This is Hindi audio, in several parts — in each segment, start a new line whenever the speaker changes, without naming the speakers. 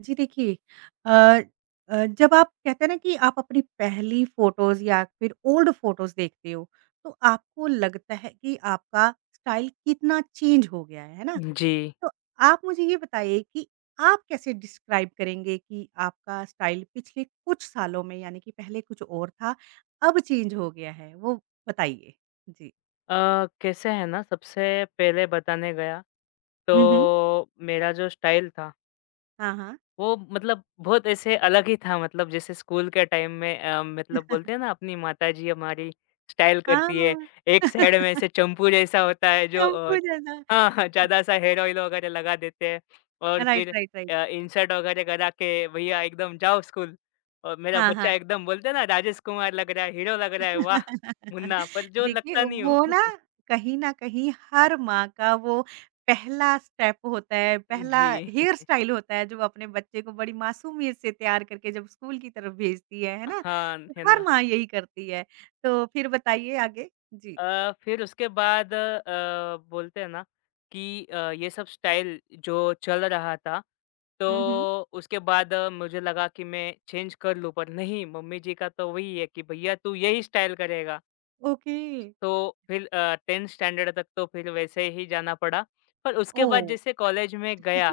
जी देखिए। अ जब आप कहते हैं ना कि आप अपनी पहली फ़ोटोज़ या फिर ओल्ड फ़ोटोज़ देखते हो, तो आपको लगता है कि आपका स्टाइल कितना चेंज हो गया है ना?
जी।
तो आप मुझे ये बताइए कि आप कैसे डिस्क्राइब करेंगे कि आपका स्टाइल पिछले कुछ सालों में यानी कि पहले कुछ और था, अब चेंज हो गया है, वो बताइए? जी।
अ, कैसे है ना सबसे पहले बताने गया,
हुँ, हुँ।
तो मेरा जो स्टाइल था,
हाँ, हाँ।
वो मतलब बहुत ऐसे अलग ही था। मतलब जैसे स्कूल के टाइम में मतलब बोलते हैं ना अपनी माताजी हमारी स्टाइल करती है।
हाँ।
एक साइड में ऐसे चंपू जैसा होता है जो
शैम्पू जैसा।
हाँ, हाँ, ज़्यादा-सा हेयर ऑयल वगैरह लगा देते हैं और
राइट,
फिर
राइट, राइट।
इंसर्ट वगैरह करा के भैया एकदम जाओ स्कूल और मेरा
हाँ,
बच्चा
हाँ।
एकदम बोलते हैं ना राजेश कुमार लग रहा है, हीरो लग रहा है, वाह! मुन्ना पर जो
देखिए,
लगता नहीं हूँ।
वो ना कहीं न कहीं हर माँ का वो पहला स्टेप होता है, पहला
जी,
हेयर स्टाइल होता है, जो अपने बच्चे को बड़ी मासूमियत से तैयार करके जब स्कूल की तरफ भेजती है ना?
हाँ,
तो
है
हर
ना।
माँ यही करती है। तो फिर बताइए आगे? जी।
फिर उसके बाद बोलते हैं ना कि ये सब स्टाइल जो चल रहा था,
हुँ, हुँ।
तो उसके बाद मुझे लगा कि मैं चेंज कर लूँ, पर नहीं मम्मी जी का तो वही है कि भैया तू यही स्टाइल करेगा।
ओके।
तो फिर 10th स्टैंडर्ड तक तो फिर वैसे ही जाना पड़ा। पर उसके
ओह!
बाद जैसे कॉलेज में गया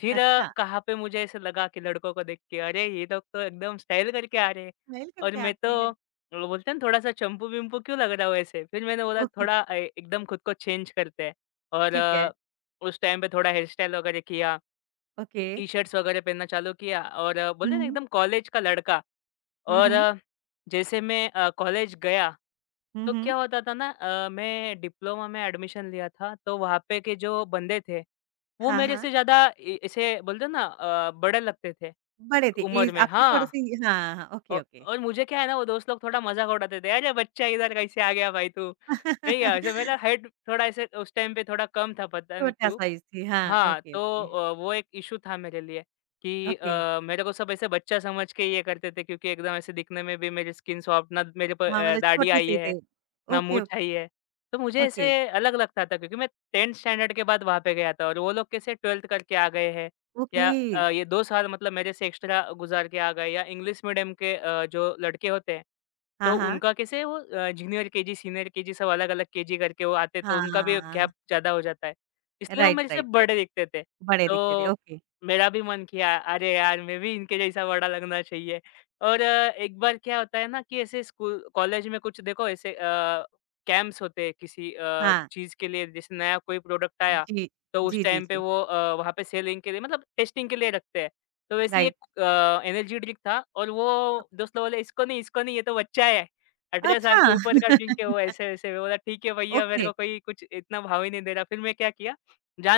फिर
अच्छा,
कहाँ पे मुझे ऐसे लगा कि लड़कों को देख के अरे ये लोग तो एकदम स्टाइल करके आ रहे हैं
स्माइल
और
करके
मैं तो
आते हैं।
वो बोलते हैं ना थोड़ा सा चंपू विम्पू क्यों लग रहा हूँ। ऐसे फिर मैंने बोला
ओके,
थोड़ा एकदम खुद को चेंज करते हैं और
ठीक है।
उस टाइम पे थोड़ा हेयर स्टाइल वगैरह किया,
ओके।
टी शर्ट्स वगैरह पहनना चालू किया और बोलते हैं ना
हुँ,
एकदम कॉलेज का लड़का।
हुँ,
और
हुँ,
जैसे मैं कॉलेज गया,
हुँ,
तो
हुँ।
क्या होता था ना मैं डिप्लोमा में एडमिशन लिया था, तो वहाँ पे के जो बंदे थे, वो
हाँ,
मेरे
हाँ।
से ज़्यादा इ इसे बोलते हैं ना बड़े लगते थे
बड़े थे,
उम्र
एज
में।
आपसे
हाँ,
थोड़े-से। हाँ, हाँ। ओके,
औ
ओके।
और मुझे क्या है ना वो दोस्त लोग थोड़ा मज़ाक उड़ाते थे, "अरे बच्चा इधर कैसे आ गया भाई तू?" नहीं यार ऐसे मेरा हाइट थोड़ा ऐसे उस टाइम पे थोड़ा कम था, पता नहीं
छोटा
क्यों।
साइज़ थी, हाँ,
हाँ,
ओके,
तो
ओके,
वो एक इश्यू था मेरे लिए कि
ओके।
मेरे को सब ऐसे बच्चा समझ के ये करते थे क्योंकि एकदम ऐसे दिखने में भी मेरी स्किन सॉफ्ट। ना मेरे
हाँ, मतलब
दाढ़ी आई
छोटे-से
है,
थे।
ना
ओके,
मूंछ
ओके,
आई है। तो मुझे
ओके,
ऐसे अलग लगता था क्योंकि मैं 10th स्टैंडर्ड के बाद वहाँ पे गया था और वो लोग कैसे 12th करके आ गए हैं
ओके।
या ये 2 साल मतलब मेरे से एक्स्ट्रा गुज़ार के आ गए, या इंग्लिश मीडियम के जो लड़के होते हैं,
हाँ,
तो
हाँ।
उनका कैसे वो जूनियर केजी, सीनियर केजी सब अलग-अलग केजी करके वो आते हैं, तो उनका भी
हाँ,
गैप ज़्यादा हो जाता है। इसलिए वो
राइट,
मेरे से
राइट, राइट।
बड़े दिखते थे।
बड़े दिखते थे,
तो
ओके।
मेरा भी मन किया अरे यार मैं भी इनके जैसा बड़ा लगना चाहिए। और एक बार क्या होता है ना कि ऐसे स्कूल कॉलेज में कुछ देखो ऐसे कैंप्स होते हैं किसी
हाँ,
चीज़ के लिए जैसे नया कोई प्रोडक्ट आया,
जी,
तो उस
जी, जी,
टाइम पे
जी,
वो वहाँ पे सेलिंग के लिए मतलब टेस्टिंग के लिए रखते हैं। तो वैसे ही एक
राइट।
एनर्जी ड्रिंक था और वो दोस्त लोग बोले इसको नहीं, इसको नहीं, ये तो बच्चा है। 18 साल के
अच्छा!
ऊपर का ड्रिंक है वो ऐसे-वैसे। मैं बोला ठीक है भैया, मेरे
ओके,
को कोई कुछ इतना भाव ही नहीं दे रहा। फिर मैं क्या किया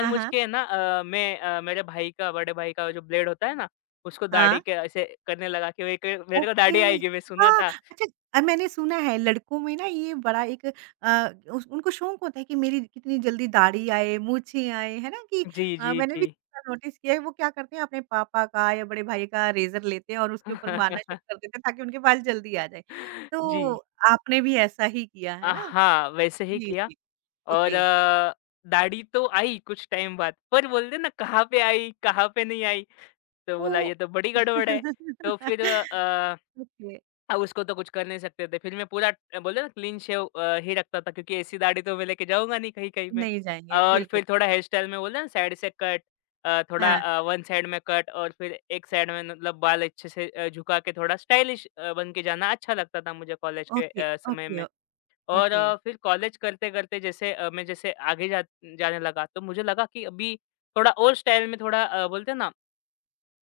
हाँ, हाँ,
के है ना, मेरे भाई का, बड़े भाई का जो ब्लेड होता है ना, उसको दाढ़ी
हाँ।
के ऐसे करने लगा कि एक मेरे को
ओके।
दाढ़ी आएगी मैं सुना
हाँ,
था।
अच्छा। मैंने सुना है लड़कों में ना ये बड़ा एक, अ, उस उनको शौक होता है कि मेरी कितनी जल्दी दाढ़ी आए, मूँछें आए, है ना? कि
जी, जी,
मैंने भी
जी।
नोटिस किया है वो क्या करते हैं अपने पापा का या बड़े भाई का रेज़र लेते हैं और उसके ऊपर मारना शुरू कर देते हैं ताकि उनके बाल जल्दी आ जाए।
जी।
तो आपने भी ऐसा ही किया, है ना?
हाँ, वैसे ही
जी,
किया
जी।
और
ओके।
दाढ़ी तो आई कुछ टाइम बाद, पर बोलते हैं ना कहाँ पे आई, कहाँ पे नहीं आई। तो
ओ
बोला ये तो बड़ी गड़बड़ है। तो फिर अ
ओके,
अब उसको तो कुछ कर नहीं सकते थे। फिर मैं पूरा बोलते हैं ना क्लीन शेव ही रखता था क्योंकि ऐसी दाढ़ी तो मैं लेके जाऊँगा नहीं कहीं-कहीं मैं।
नहीं जाएँगे
और
बिल्कुल।
फिर थोड़ा हेयर स्टाइल में बोलते हैं ना साइड से कट,
हाँ,
थोड़ा वन साइड में कट और फिर एक साइड में मतलब बाल अच्छे से झुका के थोड़ा स्टाइलिश बन के जाना अच्छा लगता था मुझे कॉलेज के
ओके,
समय
ओके,
में।
ओ
और
ओके।
फिर कॉलेज करते-करते जैसे अ, मैं जैसे आगे जा जाने लगा तो मुझे लगा कि अभी थोड़ा और स्टाइल में थोड़ा बोलते हैं ना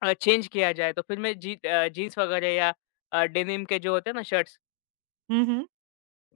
चेंज किया जाए। तो फिर मैं जी जीन्स वगैरह या डेनिम के जो होते हैं ना शर्ट्स,
हुँ, हुँ।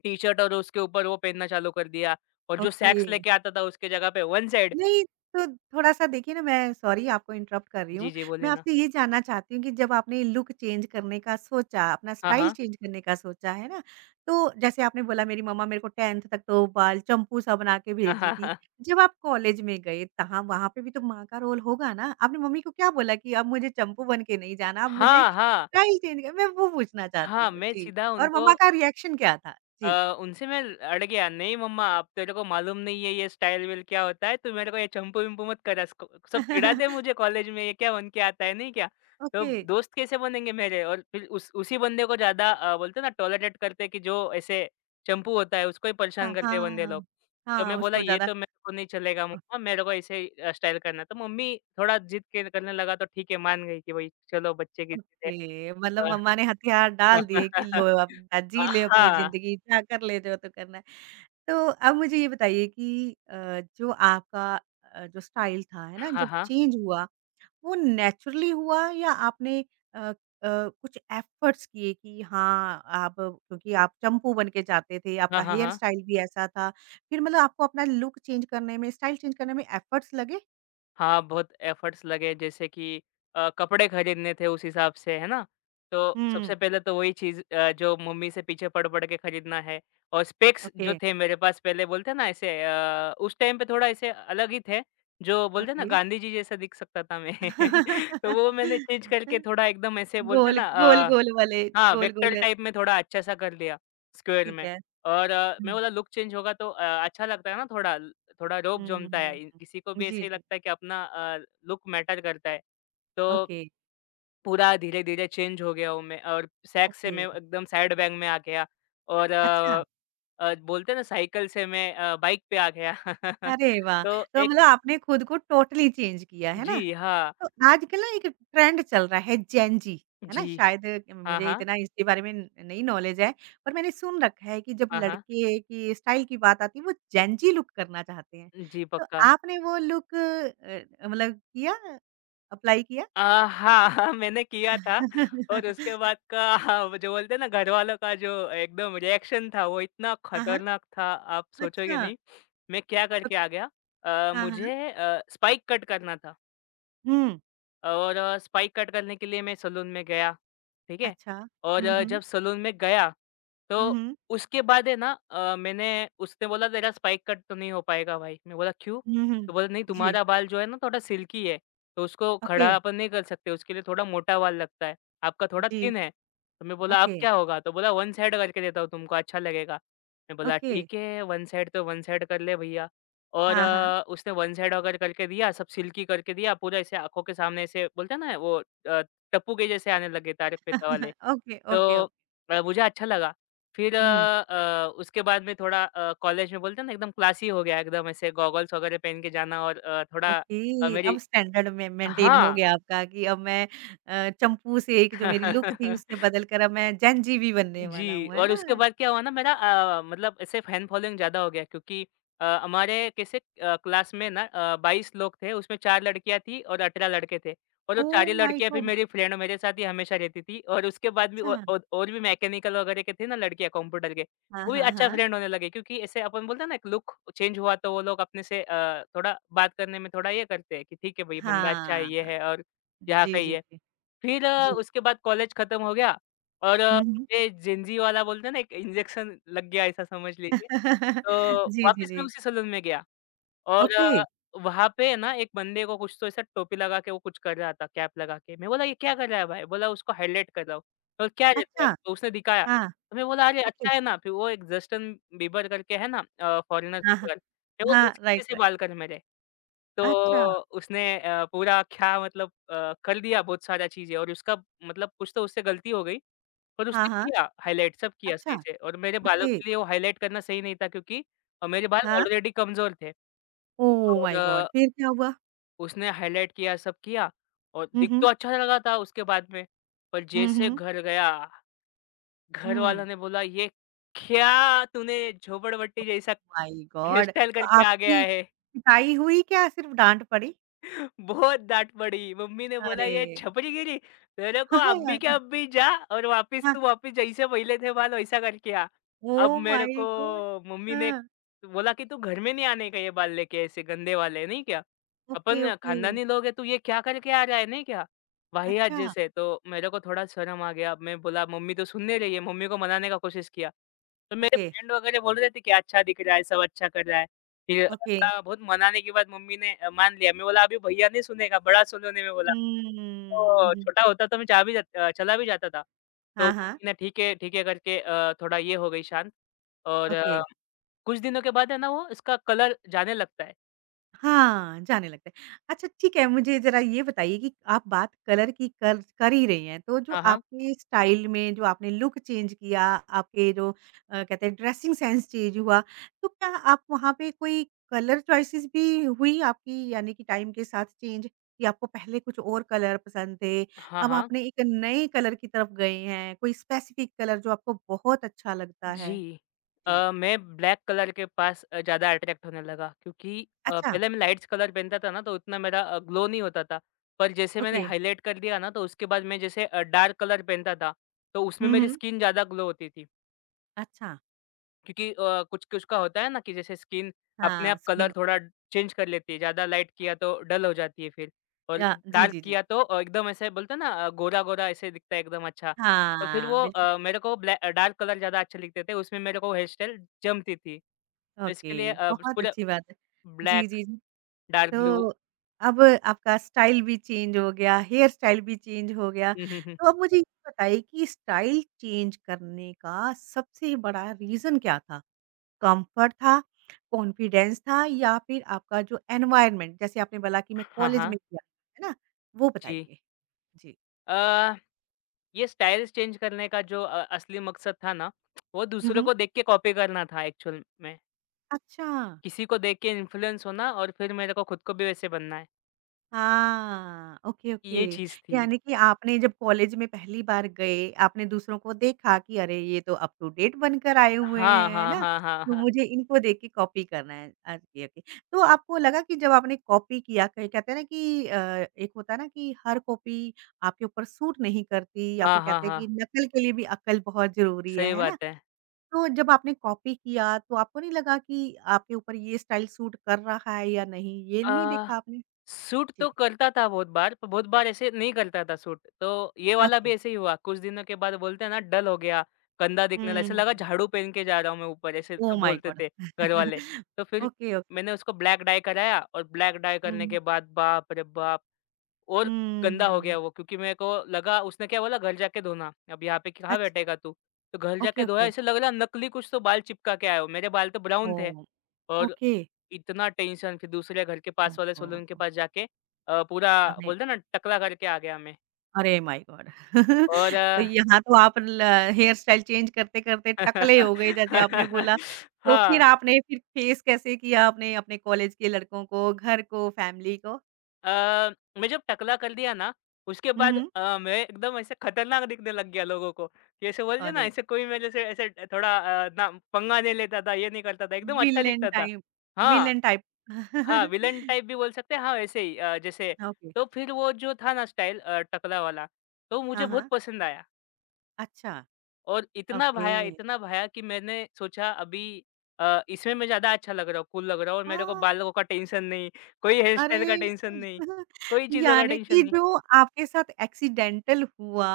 टी-शर्ट, और उसके ऊपर वो पहनना चालू कर दिया और जो
ओके।
सैक्स लेके आता था उसके जगह पे वन साइड।
नहीं, तो थोड़ा-सा देखिए ना मैं सॉरी आपको इंटरप्ट कर रही
जी,
हूँ।
जी,
मैं
बोलिए ना?
आपसे ये जानना चाहती हूँ कि जब आपने लुक चेंज करने का सोचा, अपना
हाँ,
स्टाइल
हाँ।
चेंज करने का सोचा, है ना? तो जैसे आपने बोला मेरी मम्मा मेरे को 10th तक तो बाल चंपू-सा बना के
हाँ,
भेजी
हाँ,
थी।
हाँ।
जब आप कॉलेज में गए तहाँ वहाँ पे भी तो माँ का रोल होगा ना? आपने मम्मी को क्या बोला कि अब मुझे चंपू बन के नहीं जाना, अब मुझे
हाँ, हाँ।
स्टाइल चेंज कर मैं वो पूछना चाहती
हाँ,
हूँ?
मैं
जी,
सीधा
और
उनको
मम्मा का रिएक्शन क्या था? जी।
उनसे मैं अड़ गया, "नहीं मम्मा, आप तेरे को मालूम नहीं है ये स्टाइल-विल क्या होता है, तू मेरे को ये चंपू-वम्पू मत करा इसको, सब चिढ़ाते हैं मुझे कॉलेज में ये क्या बन के आता है, नहीं क्या।" तो
ओके।
दोस्त कैसे बनेंगे मेरे? और फिर उस उसी बंदे को ज़्यादा बोलते हैं ना टॉलरेट करते हैं कि जो ऐसे चंपू होता है, उसको ही
हाँ,
परेशान करते हैं बंदे
हाँ।
लोग। तो
हाँ,
मैं बोला,
उसको
"ये
ज़्यादा।
तो मेरे को नहीं चलेगा मम्मा, मेरे को ऐसे ही स्टाइल करना है।" तो मम्मी थोड़ा जिद के करने लगा तो ठीक है मान गई कि भई चलो बच्चे की जिद है।
ओके, मतलब
अ,
मम्मा ने हथियार डाल दिए कि लो
हाँ।
अब बेटा जी
हाँ,
ले अपनी
हाँ।
ज़िंदगी, जा कर ले जो तो करना है। तो अब मुझे ये बताइए कि जो आपका जो स्टाइल था, है ना? जब
हाँ,
चेंज हुआ, वो नेचुरली हुआ या आपने अ अ, कुछ एफ़र्ट्स किए कि हाँ, आप क्योंकि आप चंपू बन के जाते थे, आपका
हाँ, हाँ,
हेयर
हाँ।
स्टाइल भी ऐसा था। फिर मतलब आपको अपना लुक चेंज करने में, स्टाइल चेंज करने में एफ़र्ट्स लगे?
हाँ, बहुत एफर्ट्स लगे जैसे कि कपड़े खरीदने थे उस हिसाब से, है ना? तो
हुँ,
सबसे पहले तो वही चीज़, जो मम्मी से पीछे पड़-पड़ के खरीदना है। और स्पेक्स
ओके,
जो थे मेरे पास पहले, बोलते हैं ना ऐसे, उस टाइम पे थोड़ा ऐसे अलग ही थे, जो बोलते हैं ना
ओके।
गांधी जी जैसा दिख सकता था मैं। तो वो मैंने चेंज करके थोड़ा एकदम ऐसे बोलते हैं
गोल,
ना अ
गोल-गोल वाले,
हाँ, वेक्टर
गोल-गोल
टाइप में थोड़ा अच्छा-सा कर लिया, स्क्वेयर
ठीक
में।
है।
और मैं
हुँ,
बोला लुक चेंज होगा तो अच्छा लगता है ना, थोड़ा रोब
हुँ,
जमता है। इ
हुँ।
किसी को भी
जी,
ऐसे ही
जी।
लगता है कि अपना लुक मैटर करता है। तो
ओके,
पूरा धीरे-धीरे चेंज हो गया हूँ मैं, और सैक्स से
ओके।
मैं एकदम साइड बैग में आ गया और
अच्छा,
बोलते हैं ना साइकिल से मैं बाइक पे आ गया।
अरे वाह!
तो
तो
एक
मतलब आपने खुद को टोटली चेंज किया, है ना?
जी, हाँ।
तो आजकल ना एक ट्रेंड चल रहा है जेन ज़ी, है ना?
जी।
शायद
हाँ,
मुझे
हाँ।
इतना इसके बारे में नहीं नॉलेज है, पर मैंने सुन रखा है कि जब
हाँ, हाँ।
लड़के की स्टाइल की बात आती है, वो जेन ज़ी लुक करना चाहते हैं।
जी,
तो
पक्का।
आपने वो लुक मतलब किया, अप्लाई किया?
हाँ, हाँ, मैंने किया था। और उसके बाद का हाँ, वो जो बोलते हैं ना घरवालों का जो एकदम रिएक्शन था वो इतना
हाँ, हाँ।
खतरनाक था, आप सोचोगे
अच्छा।
नहीं। मैं क्या
तो
करके आ गया,
हाँ, हाँ।
मुझे स्पाइक कट करना था।
हुँ।
और स्पाइक कट करने के लिए मैं सैलून में गया, ठीक है?
अच्छा।
और
हुँ, हुँ।
जब सैलून में गया,
हुँ,
तो
हुँ।
उसके बाद है ना अ, मैंने उसने बोला तेरा स्पाइक कट तो नहीं हो पाएगा भाई। मैं बोला क्यों?
हुँ, हुँ।
तो बोला नहीं,
जी।
तुम्हारा बाल जो है ना थोड़ा सिल्की है, तो उसको
ओके।
खड़ा अपन नहीं कर सकते, उसके लिए थोड़ा मोटा बाल लगता है, आपका थोड़ा
जी।
थिन है। तो मैं बोला अब
ओके,
क्या होगा? तो बोला वन साइड करके देता हूँ तुमको, अच्छा लगेगा। मैं बोला
ओके।
ठीक है, वन साइड तो वन साइड कर ले भईया। और
हाँ, हाँ।
उसने वन साइड वगैरह करके दिया, सब सिल्की करके दिया, पूरा ऐसे आँखों के सामने ऐसे बोलते हैं ना वो अ, टप्पू के जैसे आने लगे तारक मेहता वाले।
ओके,
तो
ओके, ओके।
मुझे अच्छा लगा। फिर
हुँ।
अ उसके बाद में थोड़ा कॉलेज में बोलते हैं ना एकदम क्लासी हो गया, एकदम ऐसे गॉगल्स वगैरह पहन के जाना और थोड़ा
ओके, अब
मेरी
स्टैंडर्ड में मेंटेन हो
हाँ।
गया आपका कि अब मैं चंपू से एक जो मेरी लुक थी उससे बदल कर अब मैं जेन जी भी बनने वाला
जी,
हूँ, है
और उसके
ना?
बाद क्या हुआ ना मेरा मतलब ऐसे फैन फॉलोइंग ज़्यादा हो गया क्योंकि हमारे कैसे क्लास में ना 22 लोग थे, उसमें 4 लड़कियाँ थी और 18 लड़के थे, और वो
ओह
चारों
माय
लड़कियाँ फिर
गॉड!
मेरी फ्रेंड मेरे साथ ही हमेशा रहती थी। और उसके बाद भी
अच्छा।
औ औ और भी मैकेनिकल वगैरह के थे ना, लड़कियाँ कंप्यूटर के,
हाँ,
वो भी
हाँ,
अच्छा
हाँ।
फ्रेंड होने लगे क्योंकि ऐसे अपन बोलते हैं ना एक लुक चेंज हुआ तो वो लोग अपने से थोड़ा बात करने में थोड़ा ये करते हैं कि ठीक है भई बंदा अच्छा है, ये
हाँ।
है और यहाँ
जी,
का ही
जी,
है।
जी।
फिर
जी।
उसके बाद कॉलेज खत्म हो गया और
हुँ, हुँ।
ये जेनज़ी वाला बोलते हैं ना एक इंजेक्शन लग गया ऐसा समझ लीजिए। तो
जी, जी,
वापस मैं
जी।
उसी सैलून में गया। और
ओके।
वहाँ पे ना एक बंदे को कुछ तो ऐसा टोपी लगा के वो कुछ कर रहा था, कैप लगा के। मैं बोला ये क्या कर रहा है भाई? बोला उसको हाइलाइट कर रहा हूँ। और क्या रहता
अच्छा।
है? तो उसने दिखाया।
हाँ।
तो मैं बोला अरे
ओके।
अच्छा है ना, फिर वो एक जस्टिन बीबर करके है ना फॉरेनर
हाँ, हाँ।
सिंगर। मैं बोला
हाँ,
इसकी वजह
राइट,
से
राइट।
बाल कर मेरे। तो
अच्छा,
उसने पूरा क्या मतलब कर दिया बहुत सारा चीज़ें और उसका मतलब कुछ तो उससे गलती हो गई। पर
हाँ,
उसने
हाँ,
किया हाइलाइट सब किया
अच्छा,
सही से और मेरे बालों
ओके,
के लिए वो हाइलाइट करना सही नहीं था क्योंकि मेरे बाल
हाँ।
ऑलरेडी कमज़ोर थे।
ओह
और
माय गॉड! फिर क्या हुआ?
उसने हाइलाइट किया, सब किया और
हुँ,
दिख
हुँ,
तो अच्छा लगा था उसके बाद में, पर
हुँ,
जैसे
हुँ,
घर गया, घर
हुँ।
वालों ने बोला, "ये क्या तूने झोपड़पट्टी जैसा
माय
हेयर
गॉड!
स्टाइल
तो
करके आ गया
आपकी
है।"
पिटाई हुई क्या सिर्फ़ डाँट पड़ी?
बहुत डाँट पड़ी, मम्मी ने बोला
अरे!
ये छपरीगिरी, तेरे को अब भी जा और वापिस
हाँ,
तू वापिस जैसे पहले थे बाल वैसा करके आ। अब
ओह
मेरे
माय
को
गॉड!
मम्मी ने
हाँ,
बोला कि तू घर में नहीं आने का ये बाल लेके ऐसे गंदे वाले, नहीं क्या?
ओके,
अपन
ओके,
खानदानी लोग हैं, तू ये क्या करके आ रहा है, नहीं क्या? वाहियात
अच्छा,
जैसे, तो मेरे को थोड़ा शर्म आ गया। अब मैं बोला मम्मी तो सुन नहीं रही है, मम्मी को मनाने का कोशिश किया। तो मेरे
ओके,
फ्रेंड वगैरह बोल रहे थे कि अच्छा दिख रहा है, सब अच्छा कर रहा है। फिर
ओके,
बोला बहुत मनाने के बाद मम्मी ने मान लिया। मैं बोला अभी भैया नहीं सुनेगा, बड़ा सुनूंने मैं बोला। तो
हम्म,
छोटा होता तो मैं जा भी जात अ, चला भी जाता था। तो
हाँ, हाँ,
मम्मी ने ठीक है करके थोड़ा ये हो गई शांत और
ओके।
कुछ दिनों के बाद है ना वो इसका कलर जाने लगता है।
हाँ, जाने लगता है। अच्छा ठीक है, मुझे ज़रा ये बताइए कि आप बात कलर की कर कर ही रही हैं, तो जो
हाँ, हाँ।
आपके स्टाइल में जो आपने लुक चेंज किया, आपके जो कहते हैं ड्रेसिंग सेंस चेंज हुआ, तो क्या आप वहाँ पे कोई कलर चॉइसेस भी हुई आपकी यानी कि टाइम के साथ चेंज कि आपको पहले कुछ और कलर पसंद थे,
हाँ,
अब
हाँ।
आपने एक नए कलर की तरफ गए हैं, कोई स्पेसिफिक कलर जो आपको बहुत अच्छा लगता है?
जी।
जी।
मैं ब्लैक कलर के पास ज़्यादा अट्रैक्ट होने लगा क्योंकि
अच्छा,
पहले मैं लाइट्स कलर पहनता था ना तो उतना मेरा ग्लो नहीं होता था। पर जैसे मैंने
ओके।
हाइलाइट कर दिया ना तो उसके बाद मैं जैसे डार्क कलर पहनता था, तो उसमें
हुँ,
मेरी
हुँ।
स्किन ज़्यादा ग्लो होती थी।
अच्छा,
क्योंकि कुछ-कुछ का होता है ना कि जैसे स्किन अपने
हाँ,
आप कलर
स्किन
थोड़ा चेंज कर लेती है, ज़्यादा लाइट किया तो डल हो जाती है फिर और
या जी,
डार्क
जी, जी।
किया तो एकदम ऐसे बोलते हैं ना गोरा-गोरा ऐसे दिखता है एकदम अच्छा। तो फिर
हाँ,
वो
बिल्कुल।
मेरे को डार्क कलर ज़्यादा अच्छे लगते थे, उसमें मेरे को हेयर स्टाइल जमती थी। तो इसके लिए
ओके, बहुत
पूरा
अच्छी बात है। जी,
ब्लैक,
जी, जी।
डार्क ब्लू
तो अब आपका स्टाइल भी चेंज हो गया, हेयर स्टाइल भी चेंज हो गया।
हुँ, हुँ, हुँ।
तो अब मुझे ये बताइए कि स्टाइल चेंज करने का सबसे बड़ा रीज़न क्या था? कम्फर्ट था, कॉन्फिडेंस था या फिर आपका जो एनवायरनमेंट जैसे आपने बोला कि मैं
हाँ,
कॉलेज
हाँ।
में किया, है ना? वो
जी।
बताइए? जी।
अ, ये स्टाइल्स चेंज करने का जो असली मकसद था ना, वो
हुँ,
दूसरों
हुँ।
को देख के कॉपी करना था एक्चुअल में।
अच्छा।
किसी को देख के इन्फ्लुएंस होना और फिर मेरे को खुद को भी वैसे बनना है।
हाँ, ओके, ओके।
ये चीज़ थी।
यानी कि आपने जब कॉलेज में पहली बार गए, आपने दूसरों को देखा कि अरे! ये तो अप टू डेट बनकर आए हुए
हाँ,
हैं, है
हाँ,
ना?
हाँ, हाँ,
तो
हाँ।
मुझे इनको देख के कॉपी करना है। Okay, okay. तो आपको लगा कि जब आपने कॉपी किया कहीं कहते हैं ना कि एक होता है ना कि हर कॉपी आपके ऊपर सूट नहीं करती या
हाँ,
फिर
हाँ,
कहते हैं कि
हाँ।
नकल के लिए भी अक्ल बहुत ज़रूरी
सही
है ना?
बात है।
तो जब आपने कॉपी किया तो आपको नहीं लगा कि आपके ऊपर ये स्टाइल सूट कर रहा है या नहीं, ये नहीं
अ,
देखा आपने?
शूट
जी,
तो करता था बहुत बार, पर बहुत बार ऐसे नहीं करता था शूट। तो ये वाला
ओके।
भी ऐसे ही हुआ। कुछ दिनों के बाद बोलते हैं ना डल हो गया, गंदा दिखने लगा, ऐसा
हम्म,
लगा झाड़ू पहन के जा रहा हूँ मैं ऊपर, ऐसे तो
ओह माय
बोलते
गॉड!
थे घर वाले। तो फिर
ओके, ओके।
मैंने उसको ब्लैक डाई कराया और ब्लैक डाई करने
हुँ,
के बाद बाप रे बाप! और
हुँ,
गंदा हो
हुँ।
गया वो क्योंकि मेरे को लगा उसने क्या बोला घर जाके धोना। अब यहाँ पे कहाँ
अच्छ
बैठेगा तू? तो घर
ओके,
जाके धोया
ओके।
ऐसे लग रहा नकली कुछ तो बाल चिपका के आया हो। मेरे बाल तो ब्राउन थे
ओह!
और
ओके।
इतना टेंशन फिर दूसरे घर के
ओह,
पास वाले
ओह,
सैलून के
ओह!
पास जाके पूरा
आपने
बोलते हैं ना टकला करके आ गया मैं
अरे माय गॉड!
और
तो यहाँ तो आप ल हेयर स्टाइल चेंज करते-करते टकले हो गए जैसे आपने बोला। तो फिर
हाँ।
आपने फिर फेस कैसे किया आपने अपने कॉलेज के लड़कों को, घर को, फैमिली को?
अ, मैं जब टकला कर दिया ना, उसके
हुँ,
बाद
हुँ।
मैं एकदम ऐसे खतरनाक दिखने लग गया लोगों को, कि ऐसे बोलते ना
अरे!
ऐसे कोई मेरे से ऐसे थोड़ा ना पंगा नहीं लेता था, ये नहीं करता था, एकदम अच्छा
विलेन
दिखता था।
टाइप,
हाँ,
विलेन टाइप।
हाँ, विलेन टाइप भी बोल सकते हैं, हाँ, वैसे ही जैसे
ओके।
तो फिर वो जो था ना स्टाइल टकला वाला, तो मुझे
हाँ,
बहुत
हाँ।
पसंद आया
अच्छा,
और
ओके।
इतना भाया कि मैंने सोचा अभी इसमें मैं ज़्यादा अच्छा लग रहा हूँ, कूल लग रहा हूँ और मेरे को
ओह!
बालों का टेंशन नहीं, कोई हेयर
अरे!
स्टाइल का टेंशन नहीं, कोई चीज़ों का
यानी
टेंशन
कि
नहीं।
जो आपके साथ एक्सीडेंटल हुआ,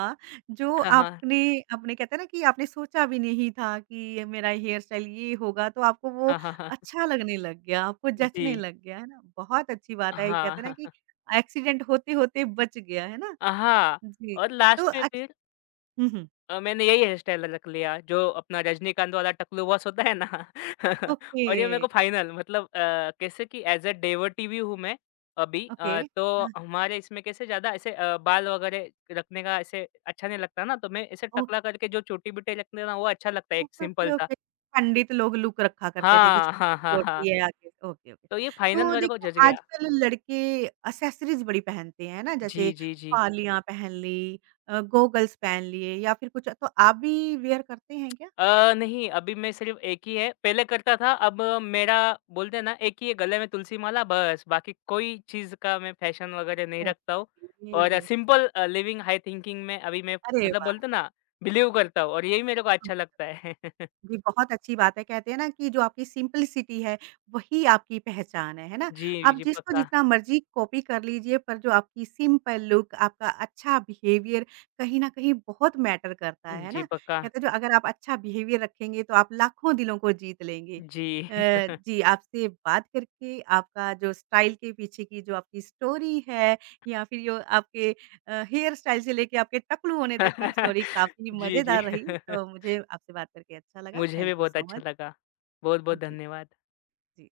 जो
हाँ, हाँ।
आपने आपने कहते हैं ना कि आपने सोचा भी नहीं था कि ये मेरा हेयर स्टाइल ये होगा, तो आपको वो
हाँ, हाँ, हाँ।
अच्छा लगने लग गया, आपको
जी।
जचने लग गया, है ना? बहुत अच्छी बात है, ये
हाँ,
कहते हैं ना कि
हाँ,
एक्सीडेंट होते-होते बच गया, है ना?
हाँ। हाँ,
जी,
और
तो
लास्ट में
अच्छ
फिर
हुँ, हुँ,
मैंने यही हेयर स्टाइल रख लिया जो अपना रजनीकांत वाला टकलू बॉस होता है ना
ओके,
और ये मेरे को फाइनल मतलब कैसे कि एज़ अ डेवटी भी हूँ मैं अभी
ओके।
तो हमारे इसमें कैसे ज़्यादा ऐसे बाल वगैरह रखने का ऐसे अच्छा नहीं लगता ना, तो मैं ऐसे टकला
ओके।
करके जो चोटी-बिटी रखते हैं ना, वो अच्छा लगता है एक
ओके, ओके,
सिंपल सा।
ओके। पंडित लोग लुक रखा करते थे कि
हाँ, हाँ,
छोटी-सी
हाँ,
चोटी
हाँ।
है आगे से ओके, ओके।
तो ये फाइनल
तो
मेरे को
देखिए
जच
ना
गया।
आजकल लड़के एक्सेसरीज़ बड़ी पहनते हैं ना जैसे
जी, जी, जी।
पालियाँ पहन ली, गॉगल्स पहन लिए या फिर कुछ तो आप भी वियर करते हैं क्या?
नहीं, अभी मैं सिर्फ़ एक ही है, पहले करता था, अब मेरा बोलते हैं ना एक ही है गले में तुलसी माला बस, बाकी कोई चीज़ का मैं फ़ैशन वग़ैरह नहीं रखता हूँ और
okay.
Simple living high thinking में अभी मैं
अरे
मतलब
वाह!
बोलते हैं ना, बिलीव करता हूँ और यही मेरे को अच्छा लगता है।
जी, बहुत अच्छी बात है। कहते हैं ना कि जो आपकी सिंपलिसिटी है, वही आपकी पहचान है ना?
जी,
आप
जी,
जिसको
पक्का।
जितना मर्ज़ी कॉपी कर लीजिए, पर जो आपकी सिंपल लुक, आपका अच्छा बिहेवियर कहीं न कहीं बहुत मैटर करता है
जी,
ना?
पक्का।
कहते हैं जो अगर आप अच्छा बिहेवियर रखेंगे, तो आप लाखों दिलों को जीत लेंगे।
जी।
जी, आपसे बात करके आपका जो स्टाइल के पीछे की जो आपकी स्टोरी है या फिर जो आपके हेयर स्टाइल से लेके आपके टकलू होने तक की स्टोरी काफ़ी
जी,
मज़ेदार
जी।
रही। तो मुझे आपसे बात करके अच्छा लगा।
मुझे
थैंक
भी
यू
बहुत
सो
अच्छा
मच।
लगा। बहुत-बहुत
जी,
धन्यवाद।
जी।